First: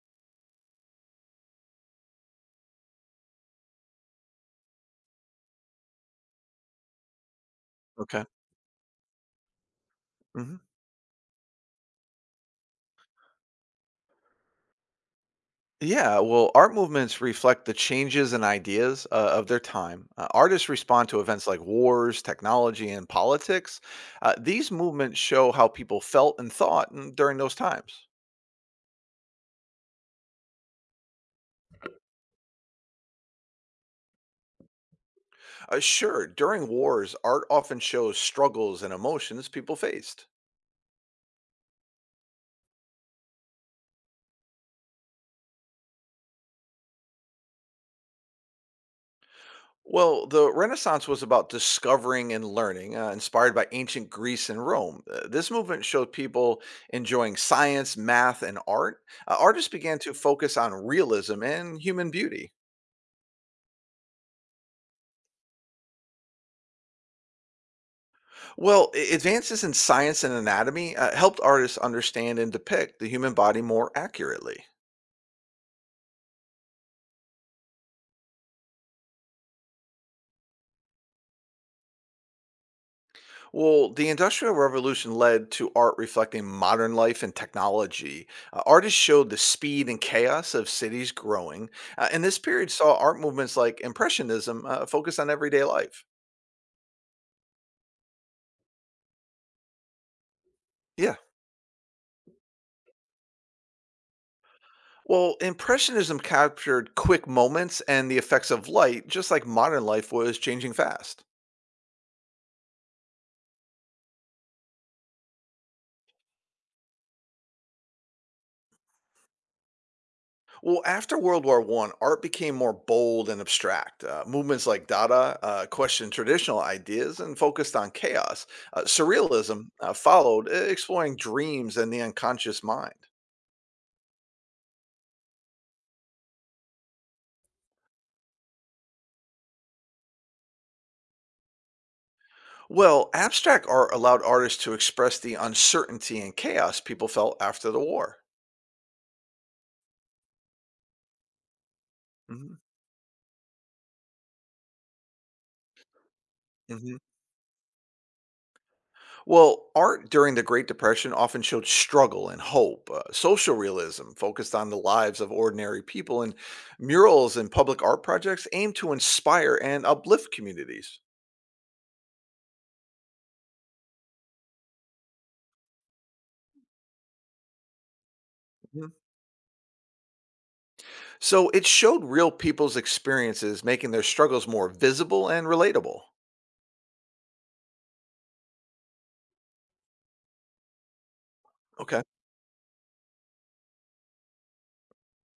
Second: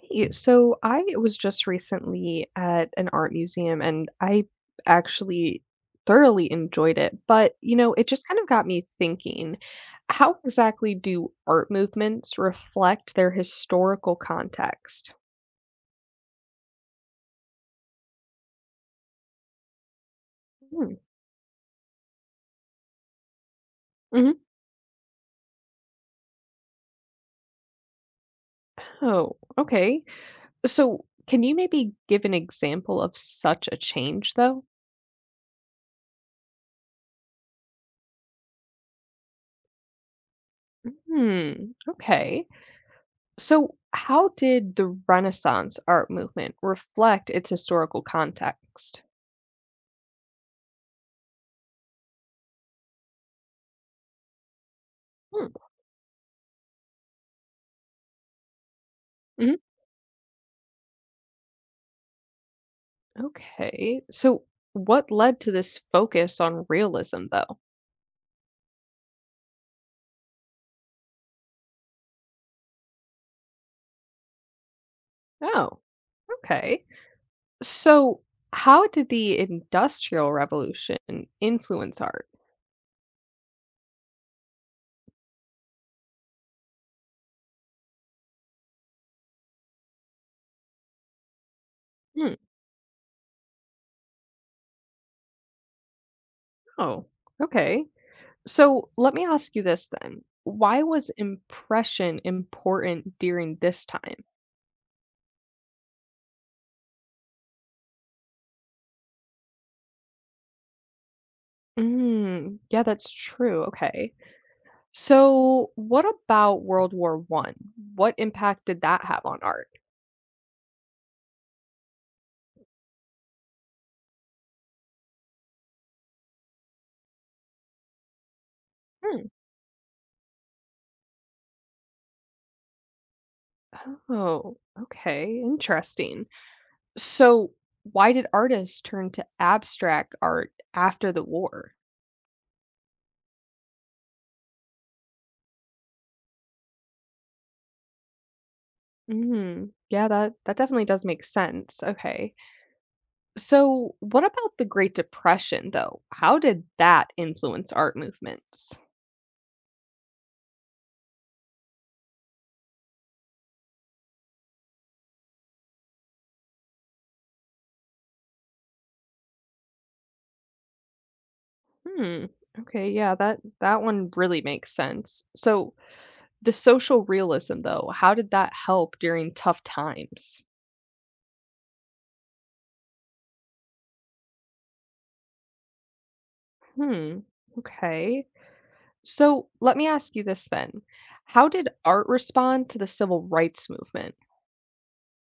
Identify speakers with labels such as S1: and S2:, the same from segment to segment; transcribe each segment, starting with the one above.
S1: Hey, so I was just recently at an art museum and I actually thoroughly enjoyed it. But, you know, it
S2: Okay.
S1: just kind of got me thinking, how
S2: Hmm.
S1: exactly do art movements reflect their historical context?
S2: Yeah. Well, art movements reflect the changes and ideas of their time. Artists
S1: Hmm.
S2: respond to events like wars, technology, and politics.
S1: Mhm.
S2: These movements show how people felt and thought during those times.
S1: Oh, okay. So can you maybe give an example of such a change, though?
S2: Sure, during wars, art often shows struggles and emotions people faced.
S1: Hmm. Okay. So how did the Renaissance art movement reflect its historical context?
S2: Well, the Renaissance was about discovering and learning, inspired by ancient Greece and Rome. This movement showed people enjoying science, math, and art.
S1: Mhm.
S2: Artists began to focus on realism and human beauty.
S1: Okay. So, what led to this focus on realism, though?
S2: Well, advances in science and anatomy helped artists understand and depict the human body more accurately.
S1: Oh, okay. So, how did the Industrial Revolution influence art?
S2: Well, the Industrial Revolution led to art reflecting modern life and technology. Artists showed the speed and chaos of cities growing, and
S1: Hmm.
S2: this period saw art movements like Impressionism focused on everyday life.
S1: Oh, okay. So, let me ask you this then. Why was
S2: Yeah.
S1: impression important during this time?
S2: Well, Impressionism captured quick moments and the effects of light, just like modern life was changing fast.
S1: Mm, yeah, that's true. Okay. So, what about World War One? What impact did that have on art?
S2: Well, after World War One, art became more bold and abstract. Movements like Dada questioned traditional ideas and focused on chaos.
S1: Hmm.
S2: Surrealism followed, exploring dreams and the unconscious mind.
S1: Oh, okay. Interesting. So, why did artists turn to abstract art after the war?
S2: Well, abstract art allowed artists to express the uncertainty and chaos people felt after the war.
S1: Hmm. Yeah, that definitely does make sense. Okay.
S2: Mhm.
S1: So, what about the Great Depression though? How did that influence art movements?
S2: Well, art during the Great Depression often showed struggle and hope. Social realism focused on the lives of ordinary people, and murals and public art projects aimed to inspire and uplift communities.
S1: Hmm. Okay, yeah, that one really makes sense. So, the social realism though, how did that
S2: Mhm.
S1: help during tough times?
S2: So it showed real people's experiences, making their struggles more visible and relatable.
S1: Hmm. Okay. So, let me ask you this then. How did
S2: Okay.
S1: art respond to the civil rights movement?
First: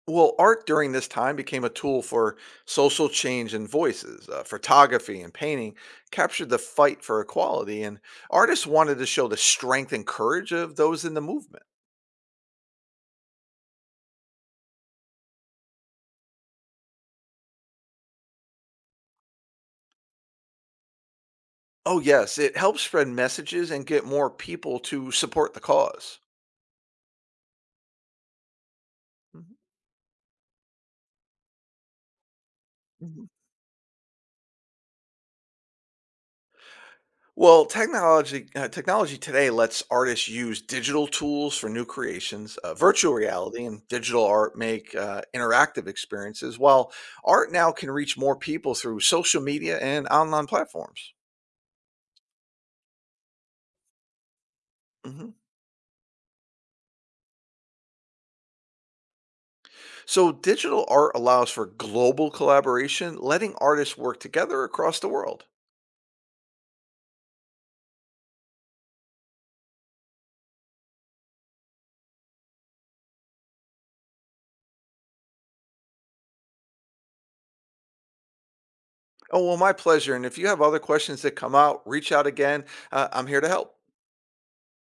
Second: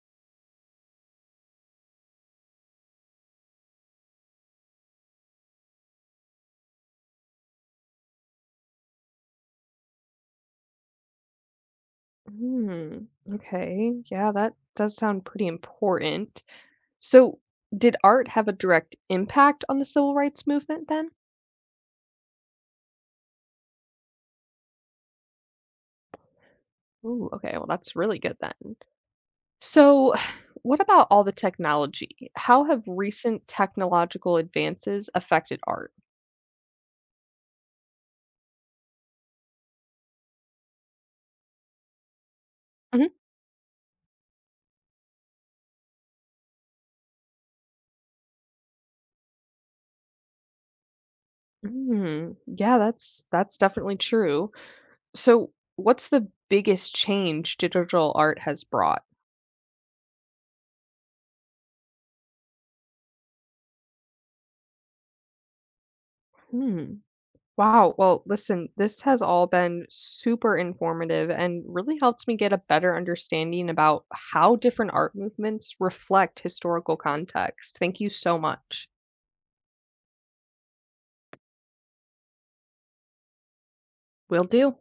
S2: Well, art during this time became a tool for social change and voices. Photography and painting captured the fight for equality, and artists wanted to show the strength and courage of those in the movement.
S1: Hmm. Okay. Yeah, that does sound pretty important. So, did art have a direct impact on the civil rights movement then?
S2: Oh, yes, it helps spread messages and get more people to support the cause.
S1: Ooh, okay. Well, that's really good then.
S2: Mhm.
S1: So, what about all the technology? How have
S2: Mhm.
S1: recent technological advances affected art?
S2: Well, technology today lets artists use digital tools for new creations.
S1: Mhm.
S2: Virtual reality and digital art make interactive experiences, while art now can reach more people through social media and online platforms.
S1: Mm, yeah, that's definitely true.
S2: Mhm.
S1: So, what's the biggest change digital art has brought?
S2: So, digital art allows for global collaboration, letting artists work together across the world.
S1: Hmm. Wow. Well, listen, this has all been super informative and really helps me get a better understanding about how different art movements reflect historical context. Thank you so much.
S2: Oh, well, my pleasure. And if you have other questions that come out, reach out again. I'm here to help.
S1: Will do.